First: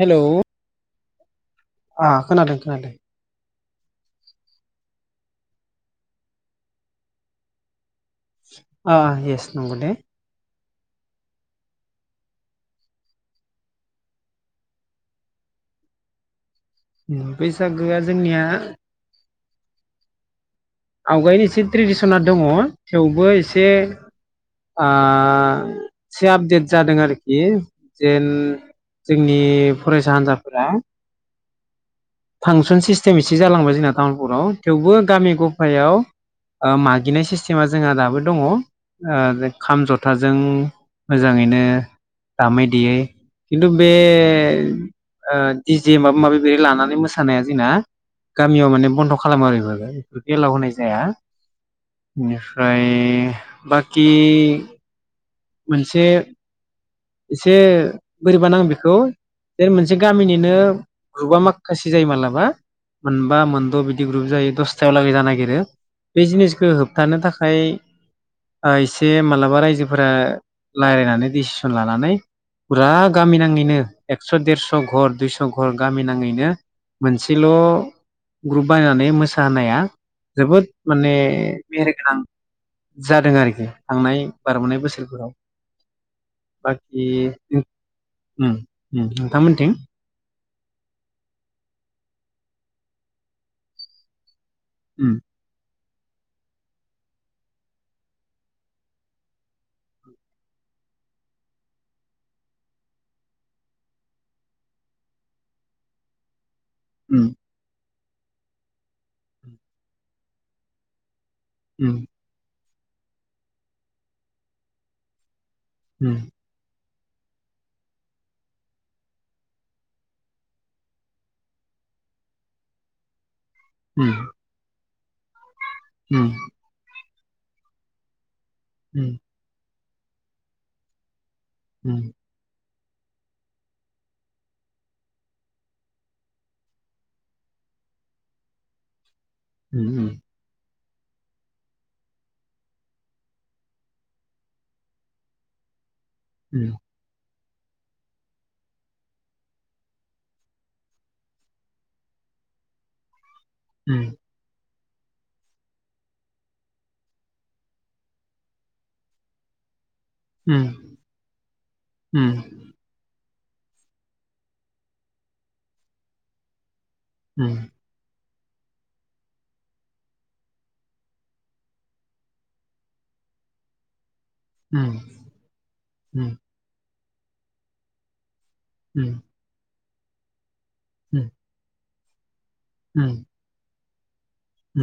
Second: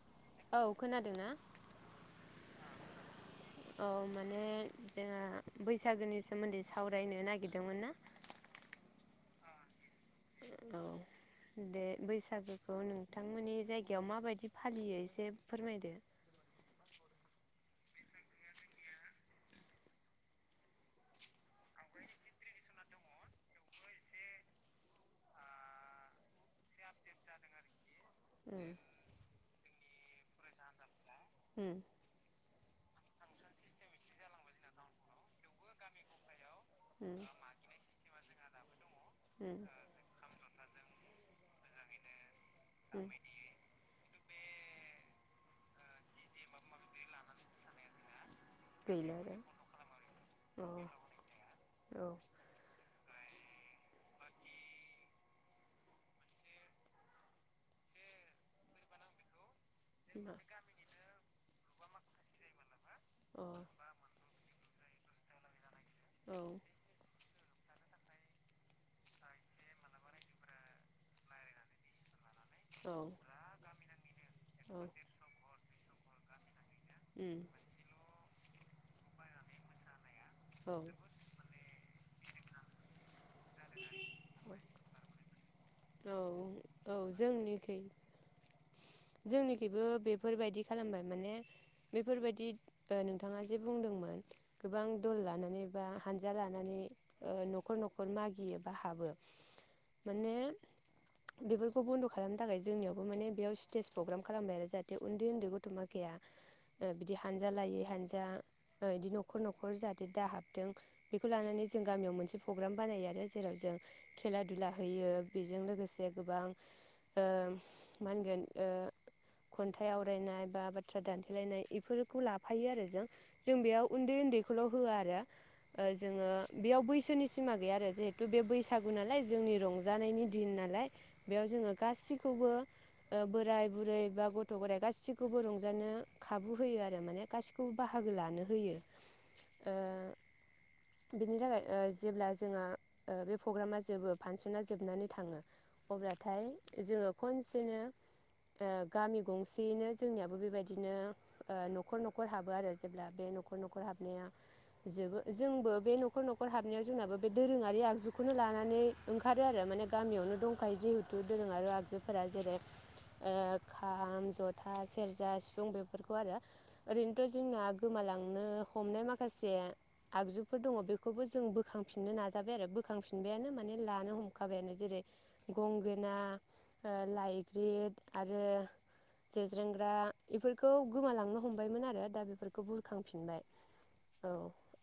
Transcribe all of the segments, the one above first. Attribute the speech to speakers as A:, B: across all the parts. A: Hello
B: औ खोनादों। दोंना?
A: आ खोनादों खोनादों।
B: औ माने जोंङो बैसागोनि सोमोन्दै सावरायनो नागिरदोंमोन ना?
A: अ येस नंगौ दे।
B: औ दे बैसागोखौ नोंथांमोननि जायगायाव माबायदि फालियो एसे फोरमायदो?
A: बैसागोआ जोंनिया आवगायनि एसे ट्रेडिसना दङ, थेवबो एसे आ एसे आपडेट जादों आरोखि जेन
B: उम
A: जोंनि फरायसा हान्जाफोरा
B: उम
A: फांसन सिस्टेमैसो जालांबाय जोंना तामुलपुराव, थेवबो गामि गफायाव ओ
B: उम
A: मागिनाय सिस्टेमा जोंहा दाबो दङ ओ
B: उम
A: खाम, जथाजों मोजाङैनो दामै देयै
B: उम
A: खिन्थु बे ओ डिजे माबा माबि बेहाय लानानै मोसा सानाया जोंना गामियाव माने बन्द खालामो आरो बेफोरखो एलाव
B: औ
A: होनाय जाया
B: औ
A: बिनिफ्राय ए बाखि मोनसे इसे बोरैबा नाङो बेखौ मोनसे
B: होमबा
A: गामिनिनो ग्रुपा माखा खासि जायो मालाबा मोनबा
B: अ
A: मोनद' बिदि ग्रुप जायो दसथायाव लागि जानो नागिरो। बे
B: औ
A: जिनिसखौ होबथानो थाखाय फाय ओ इसे मालाबा रायजोफोरा लारायनानै डिसि सन लानानै
B: औ
A: फुरा
B: उम
A: गामि नाङैनो एक्स‌ देरस घर दुइस घर गामि नाङैनो मोनसेल ग्रुप बानायनानै मोसा होनाया जोबोद
B: औ
A: माने मेहेरखां जादों आरोखि थांनाय बारबोनाय बोसोरफोराव।
B: औ औ
A: बाखि
B: जोंनिखै
A: उम -उम नोंथां मोनथिं?
B: जोंनिखैबो बेफोरबायदि खालामबाय माने बेफोरबायदि ओ नोंथाङा जे बुंदोंमोन। गोबां दल
A: उम
B: लानानै बा हान्जा लानानै ओ न'खर न'खर मागियो बा हाबो माने बेफो। खौ बन्द खालामनो थाखाय जोंनि माने बेयाव स्टेज प्रग्राम खालामबाय आरो जाहाथे उन्दै उन्दै गथ माखाया। ओ बिदि
A: उम
B: हानजा लायै हानजा। दा ओ इदि न'खर न'खर जाहाथे दा हाबथों बेखौ लानानै जों
A: उम
B: गामियाव मोनसे। प्रग्राम बानायो आरो जेराव जों खेला दुला होयो। बेजों लोगोसे
A: उम
B: गोबां। ओ मा होनगोन ओ खन्थाइ आवरायनाय बा बाथ्रा दानथेलायनाय इफोरखौ लाफायो आरो जों। जों बेयाव
A: उम
B: उन्दै उन्दैखौल। होया आरो। ओ
A: उम
B: जोङो बेयाव बैसो। फोरनि सिमा गैया आरो जेहेटु बे। बैसागु
A: उम
B: नालाय जोंनि रं। जानायनि दिन नालाय। बेयाव जोङो
A: उम उम
B: गासिखौबो। ओ बोराय-बुरै बा गथ- गथाइ गासिखौबो रंजानो खाबु होयो आरो माने गासिखौबो बाहागो लानो होयो। ओ
A: उम उम।
B: बिनि थाखाय ओ जेब्ला जोंहा ओ बे प्रग्रामा जोबो फांसना जोबनानै थाङो। अब्लाथाय
A: उम
B: जोङो। खनसेनो ओ गामि गंसेयैनो जोंनियाबो बेबायदिनो ओ न'खर न'खर हाबो आरो जेब्ला बे न खर न'खर हाबनाया जोबो जोंबो बे न'खर न'खर हाबनायाव जोंनाबो बे दोरोङारि आगजुखौनो लानानै ओंखारो आरो माने गामियावनो।
A: उम
B: अखाय जिहेटु दोरोंआरि आरो आगजुफोरा
A: उम
B: जेरै ओ खाम-जथा सेरजा सिफुं बेफोरखौ आरो। ओरैनोथ जोंना
A: उम
B: गोमालां। नो हमनाय माखासे आगजुफोर दङ बेखौबो जों बोखांफिननो नाजाबाय आरो बोखांफिनबायानो माने लानो हम। खाबायानो जेरै गंगोना। ओ लाइग्रिद आरो।
A: उम
B: जेर्जें। गा इफोर।
A: उम।
B: दा बेफोरख खौ
A: उम
B: बुरखांफिननाय औ ओ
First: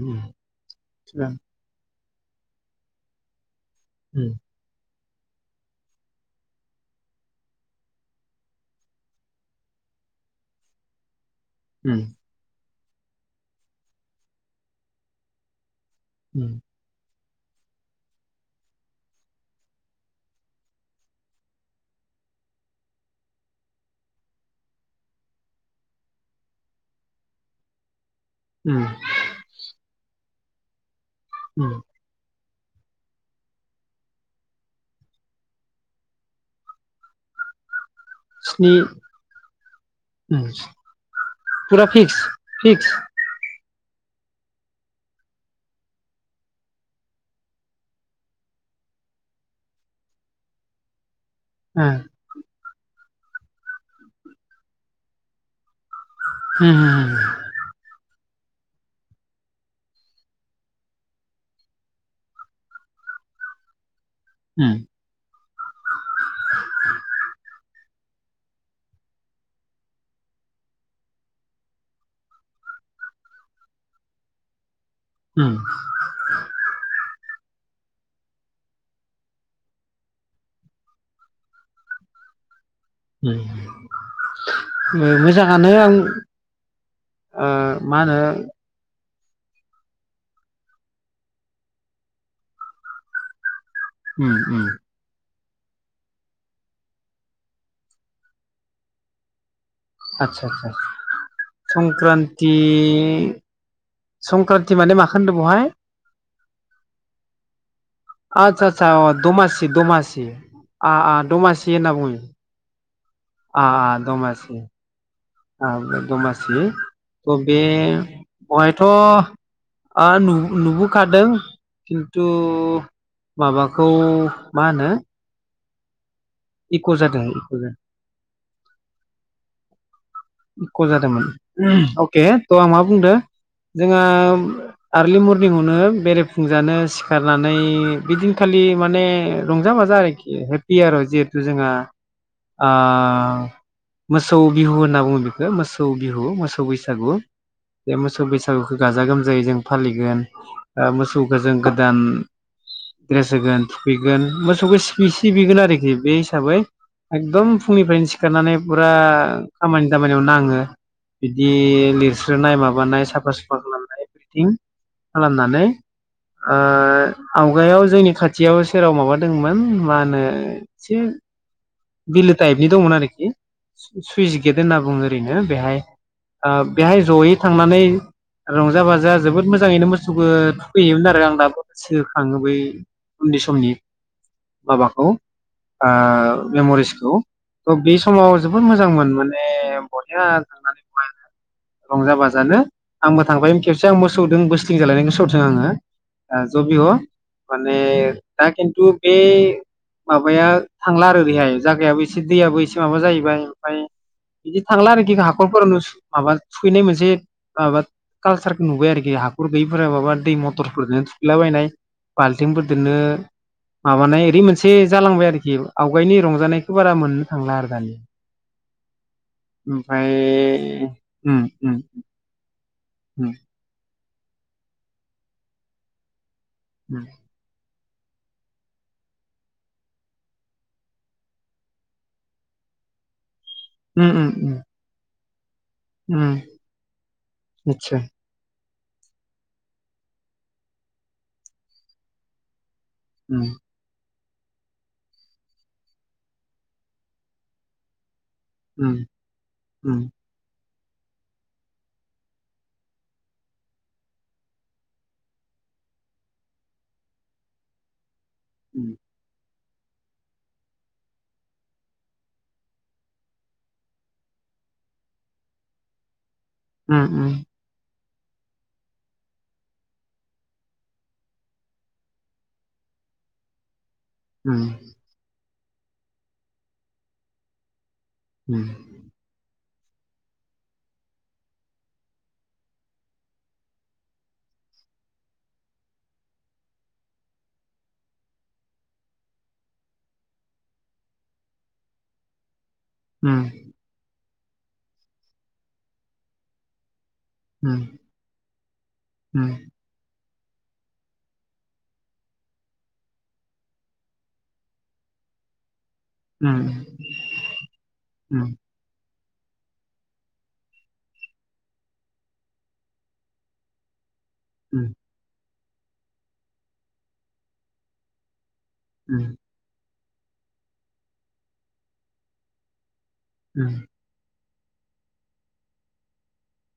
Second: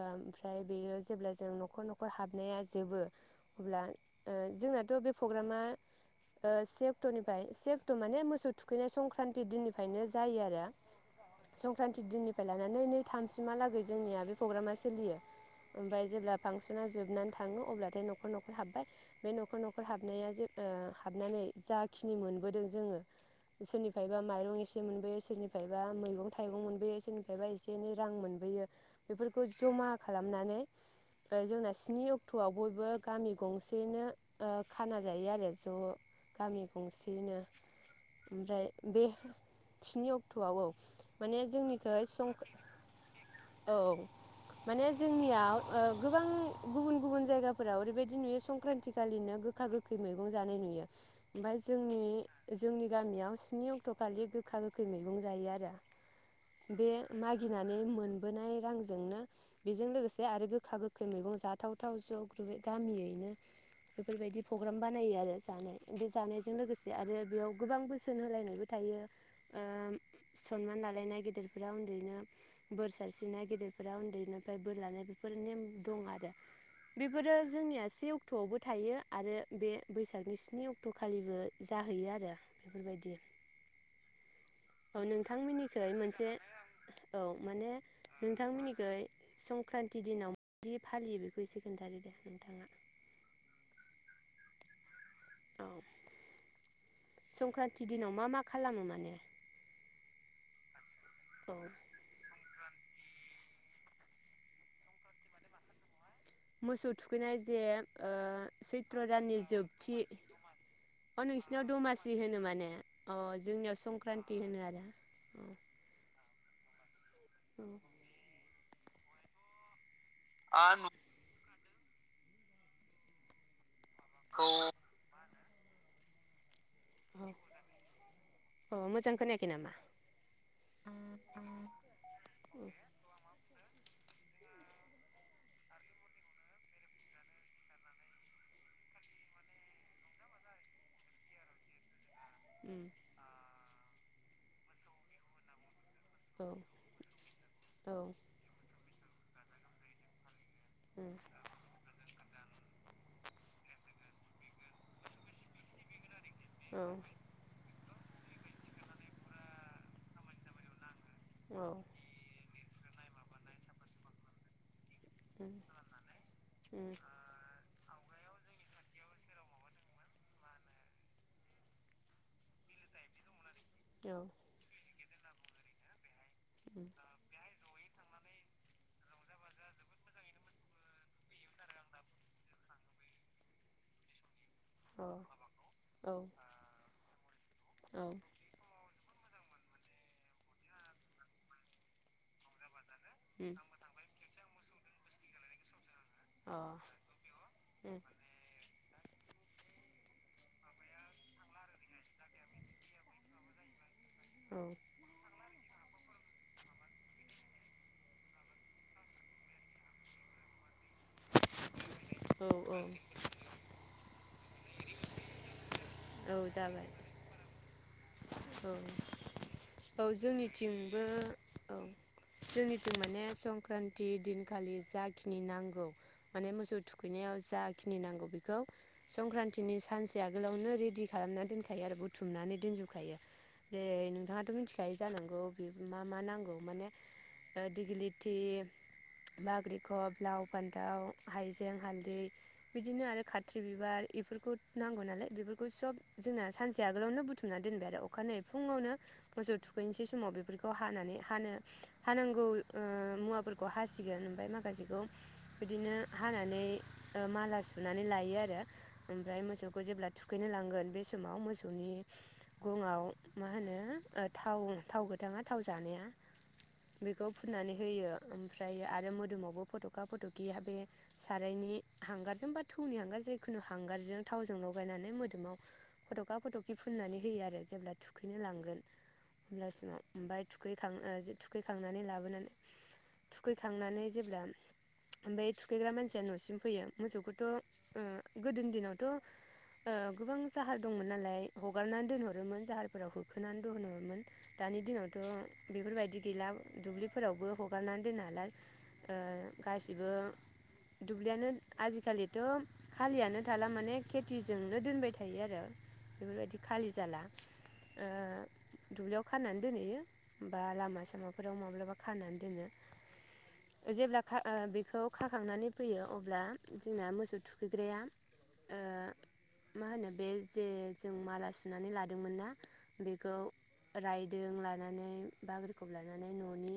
B: ओमफ्राय बेयो जेब्ला जों नखर नखर बो हाबनाया जोबो अब्ला ओ जोंङो [unintelligible] फ्ग्रामा ओ से अक्टनिफ्राय से अक्ट माने मोसौ थुखैनाय संक्रान्ति दिननिफ्रायनो जायो आरो संक्रान्ति
A: स्नि
B: दिननिफ्राय लानानै नै थामसिमहालागै जोंनिया बे पग्रामा सोलियो। ओमफाय जेब्ला फांसना जोबनानै थाङो अब्लाथाय नखर नखर हाबबाय बे नखर नखर हाबनाया जे ओ हाबनानै जाखिनि मोनबोदों जोङो सोरनिफ्रायबा माइरं एसे मोनबोयो सोरनिफ्रायबा मैगं थाइगं मोनबोयो सोरनिफ्रायबा एसे एनै रां मोनबोयो बेफोरखौ जमा खालाम नानै ओ जोंना स्नि अक्ट आव बयबो गामि गंसेयैनो ओ खाना जायो आरो ज' गामि गंसेयैनो। ओमफ्राय बे स्नि अक्टआव औ माने
A: फुरा
B: जोंनिखै
A: फिक्स
B: सं
A: फिक्स
B: औ माने जोंनियाव ओ गोबां गुबुन गुबुन जायगाफोराव ओरैबायदि नुयो संक्रान्ति खालिनो गोखा गोखै मैगं जानाय नुयो। ओमफाय जोंनि जोंनि गामियाव स्नि अक्टखालि गोखा गोखै मैगं जायो आरो बे
A: मोजाङानो
B: मागिनानै मोनबोनाय रांजोंनो बेजों लोगोसे आरो गोखा गोखै मैगं जाथावथाव ज ग्रुबै गामियैनो बेफोरबायदि पग्राम बानायो आरो जानाय बे जानायजों लोगोसे आरो बेयाव गोबां बोसोन होलायनायबो थायो ओ सनमान लालायनाय गेदेरफोरा उन्दैनो बोर सारस्रिनाय गेदेरफोरा उन्दैनिफाय बोर लानाय बेफोर नेम दं आरो बेफोरो जोंनिया सि से अक्टआवबो थायो आरो बे बैसागनि स्नि अक्टखालिबो जाहैयो आरो बेफोरबायदि औ नोंथांमोननिखै
A: आं
B: मोनसे औ
A: ओ
B: माने
A: मा होनो
B: नोंथांमोननिखै संक्रान्ति दिनाव मादि फालियो बेखौ एसे खिन्थादो दे नोंथाङा।
A: उम उम
B: औ संक्रान्ति दिनाव मा मा खालामो माने
A: आतसा आतसा
B: औ
A: संक्रान्ति संक्रान्ति माने माखो होनदो बहाय
B: मोसौ थुखैनाय जे ओ
A: आतसा आतसा
B: सैत्र'
A: अह
B: दाननि
A: दमासि
B: जोबथि
A: दमासि आ आ
B: अ नोंसिनाव
A: दमासि होनना बुङो।
B: होनो माने अ
A: आ
B: जोंनियाव
A: आ
B: संक्रान्ति
A: दमासि
B: होनो आरो
A: आ बे दमा [unintelligible] खौ बे
B: औ
A: थ आ नुबो-नुबोखादों किन्तु माबा खौ मा होनो इक जादों
B: औ
A: इक जादों
B: औ मोजां खोनायाखै नामा
A: इख जादोंमोन अके थ आं मा बुंदों? जोंहा आर्लि मरनिंआवनो बेरायफुंजानो सिखारनानै बिदिनखालि माने रंजा बाजा आरोखि हेपि आरो जिहेतु जोंहा आ
B: उम
A: मोसौ बिहु होनना बुङो बेखो मो सौ बिहु
B: औ
A: मोसौ बैसागु
B: औ
A: बे मोसौ बैसागुखौ गाजा गोमजायै जों फालिगोन ओ
B: उम
A: मोसौखौ जों गोदान द्रेस होगोन थुखैगोन मोसौखौ सि-सिबिगोन आरोखि बे हिसाबै
B: औ
A: एदम फुंनिफ्रायनो सिखारनानै फुरा खामानि दामानियावनो नाङो बिदि
B: औ
A: लिरस्रो नाय माब माबानाय साफा सुफा खालामनाय एभ्रिथिं
B: उम
A: खालामनानै ओ
B: उम
A: आवगायाव जोंनि खाथियावो सेराव माबादोंंमोन मा होनो एसे बिलो टाइपनि दंमोन आरोखि
B: औ
A: सुइस गेद होनना बुंङो ओरैनो बेहाय ओ
B: उम
A: बेहाय जयै थांनानै रंजा बाजा जोबोद मोजाङैनो मोसौखौ थुखैयोमोन आरो आं दाबो गोसोखाङो बै उनदै समनि माबाखौ
B: औ औ
A: ओ मेमरिसखौ थह बे
B: औ
A: समाव जोबोद मोजां मोन माने बहरिया थांनानै बाय रंजा-बाजानो आंबो थांबाय
B: उम
A: खेबसे आं मोसौदों बो थिं जालायनायखौ गोसोआव दों आङो ओ ज बि
B: अ
A: ह माने
B: औ
A: दा किन्तु बे माबाया थांला आरो दैहाय जायाबो एसे दैयाबो एसे माबा जाहैबाय ओमफ्राय बिदि थांला आरोखि हा हाखरफोरनो माबा सुहैनाय मोनसे माबा कालसारखौ नुबाय आरोखि हाखर गैयैफोरा माबा दै मथरफोरजों थुखैलाबायनाय
B: औ
A: बालथिंफोरजोंनो माबानाय बे मोनसे जालांबाय आरोखि आव गाइनि
B: औ
A: रंजानायखौ
B: जाबाय
A: बारा मोननो थांला आरो दानिया।
B: औ औ
A: ओमफाय
B: जोंनिथिंबो
A: ओम ओम
B: थिं माने संक्रान थि दिनखालि जाखिनि नांगौ माने मोसौ
A: उम
B: थुखैनायाव जा नि नांगौ बेखौ संक्रान्तिनि सानसे आगोलावनो रि दि खालामना दोनखायो आरो बुथुमनानै दोनजोबखायो जे
A: उम
B: नोंथाङाथ'
A: उम
B: मिथिखाय जानो औ मा मा
A: उम
B: नांगौ माने ओ
A: नितसय
B: दिगलिथि बाग्रिखब लाव फान्थाव हायजें हालदै बिदिनो आरो
A: उम
B: खाथ्रि बिबार इफोरखौ नांगौ नालाय बेफोर खौ सब जोंना सानसे आगोलावनो बुथुमना दोनबाय आरो अ खानायै फुङावनो
A: उम
B: मोसौ
A: उम
B: थुखैनोसै समाव बेफोर खौ हानानै हानो हानांगौ ओ मुवाफोरखौ हासिगोन ओमफ्राय माखासेखौ बिदिनो हानानै ओ माला सुनानै लायो। यो आरो
A: उम
B: आमफ्राय मोसौ खौ जेब्ला थुखैनो लांगोन बे समाव मोसौनि गंआव मा होनो थाव थाव गोथाङा थाव जानाया
A: उम
B: बेखौ
A: उम
B: फुननानै होयो। ओमफ्रायो आरो मोदोमावबो फटखा फटखि बे सारायनि हांगारजों बा थौनि हांगार जिखुनु हांगार बिजों
A: उम
B: थावजों ल मोदोमाव फटखा फटखि फुननानै होयो आरो जेब्ला थुखैनो
A: उम
B: लांगोन होमब्लास ओमफाय थुखै थुखैखांनानै लाबोनानै थुखैखांनानै जेब्ला ओमफाय थुखैग्रा मानसिया नसिम फैयो मोसौखौथ' ओ गोदोनि दिनावथ' ओ गोबां जाहार दंमोन नालाय हगारनानै दोनहरोमोन जाहार फोराव
A: उम
B: होखोनानै दोनहरोमोन। दानि दिनावथ' बेफोरबायदि गैला दुब्लि फोरावबो
A: उम
B: हगारनानै दोननो हाला ओ गासिबो दुब्लियानो आजिखालिथ खालियानो थाला माने खेथिजोंनो दोनबाय थायो आरो। बेफोरबायदि खालि जाला ओ
A: उम
B: दुब्लियाव खानानै दोनहैयो लामा सामाफोराव माब्लाबा खानानै दोनो जेब्ला खा ओ बेखौ खाखांनानै फैयो अब्ला जोंना मोसौ थुखैग्राया ओ
A: उम
B: मा होनो बे जे जों माला सुनानै लादोंमोन ना बेखौ
A: उम
B: राय दों लानानै बाब्रिखब लानानै ननि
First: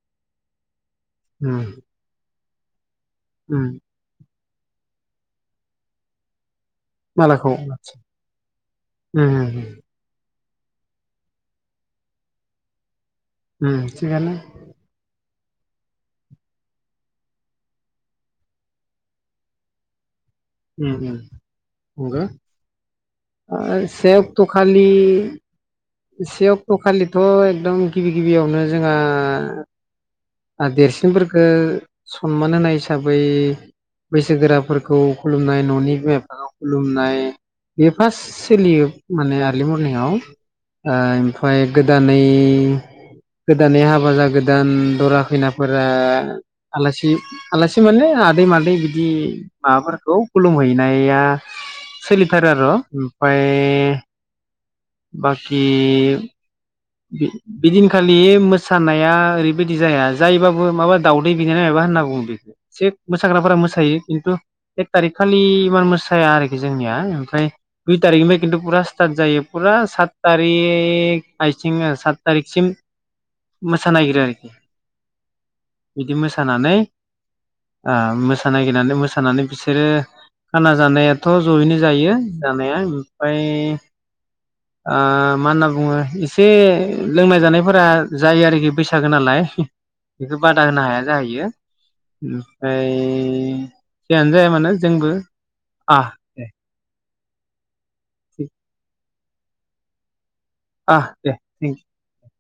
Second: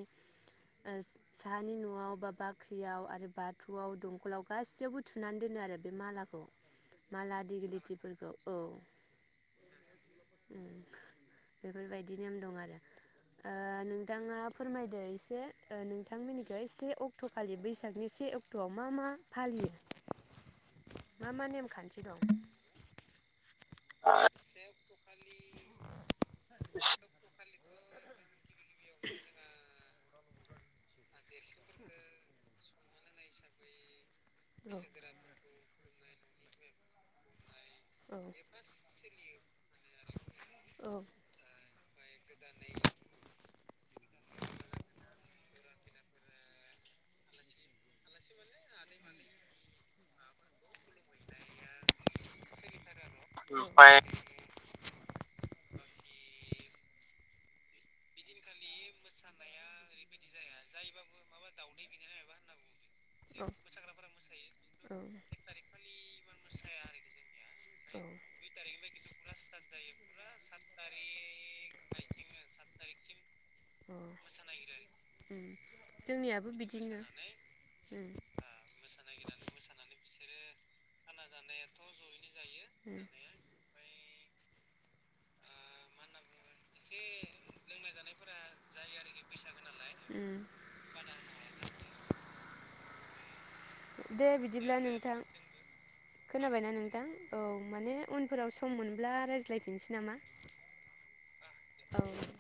B: ओ साहानि नआव बा बाख्रियाव आरो
A: उम
B: बाथौआव दं स्कुलाव गासैयावबो थुनानै दोनो आरो बे मालाखौ माला
A: मालाखौ
B: दिगिलिटिफोरखौ औ
A: उम
B: बेफोरबायदि नेम दं आरो। ओ
A: उम थिगानो
B: नोंथाङा फोरमायदो एसे ओ नोंथांमोननि खै से अक्टखालि बैसागनि से अक्टआव मा मा फालियो?
A: उम
B: मा मा नेमखान्थि
A: उम
B: दं औ
A: से अक्थ खालि से अक्ट खालिथ एकदम गिबि गिबियावनो जोंङो आरो देरसिनफोरखौ सनमान होनाय हिसाबै बैसोगोरा
B: औ
A: फोरखौ खुलुमनाय न'नि बिमा बिफाखौ खुलुमनाय बेयो फारस सोलियो माने आरलि मरनिंआव
B: औ
A: आमफाय गोदानै गोदानै हाबा जागोदान दरा खैनाफोरा आलासि आलासि माने आदै, मादै बिदि माबाफोरखौ खुलुमहैनाया सोलिथारो आर उम
B: ओमफाय
A: बाखि बि बिदिनखालि मोसानाया ओरैबायदि जाया जायोबाबो माबा दावदै बिनाय माबा होनना बुंङो बेखौ ए मोसाग्राफोरा मोसायो खिन्थु एक थारिख खालि इमान मोसाया आरोखि जोंनिया ओमफ्राय दुइ
B: औ
A: थारिकनिफ्राय खिन्थु फुरा स्टार्ट जायो फुरा सात थारिक आइथिं सात तारिख सिम
B: उम
A: मोसानोागिरो आरोखि बिदि
B: जोंनियाबो
A: मोसानानै
B: बिदिनो
A: ओ
B: उम
A: मोसानोगिरनानै मोसानानै बिसोरो खाना जानाय थ जयैनो जायो जानाया
B: उम
A: ओमफाय आ माहोनना बुंङो इ बे
B: एसे
A: लोंनाय जानायफोरा
B: लोंनाय जानायफोरा
A: जायो आरोखि
B: जायो
A: बैसागो
B: आरोखि
A: नालाय
B: बैसागो नालाय
A: बेखौ
B: उम
A: बादा होनो हाया जाहैयो ओमफ्राय ओ
B: दे बिदिब्ला नोंथां
A: आ दे
B: खोनाबायना नोंथां औ माने उनफोराव सम मोनब्ला रायज्लाय रायलायफिननोसै नामा
A: अ दे थेंक
B: औ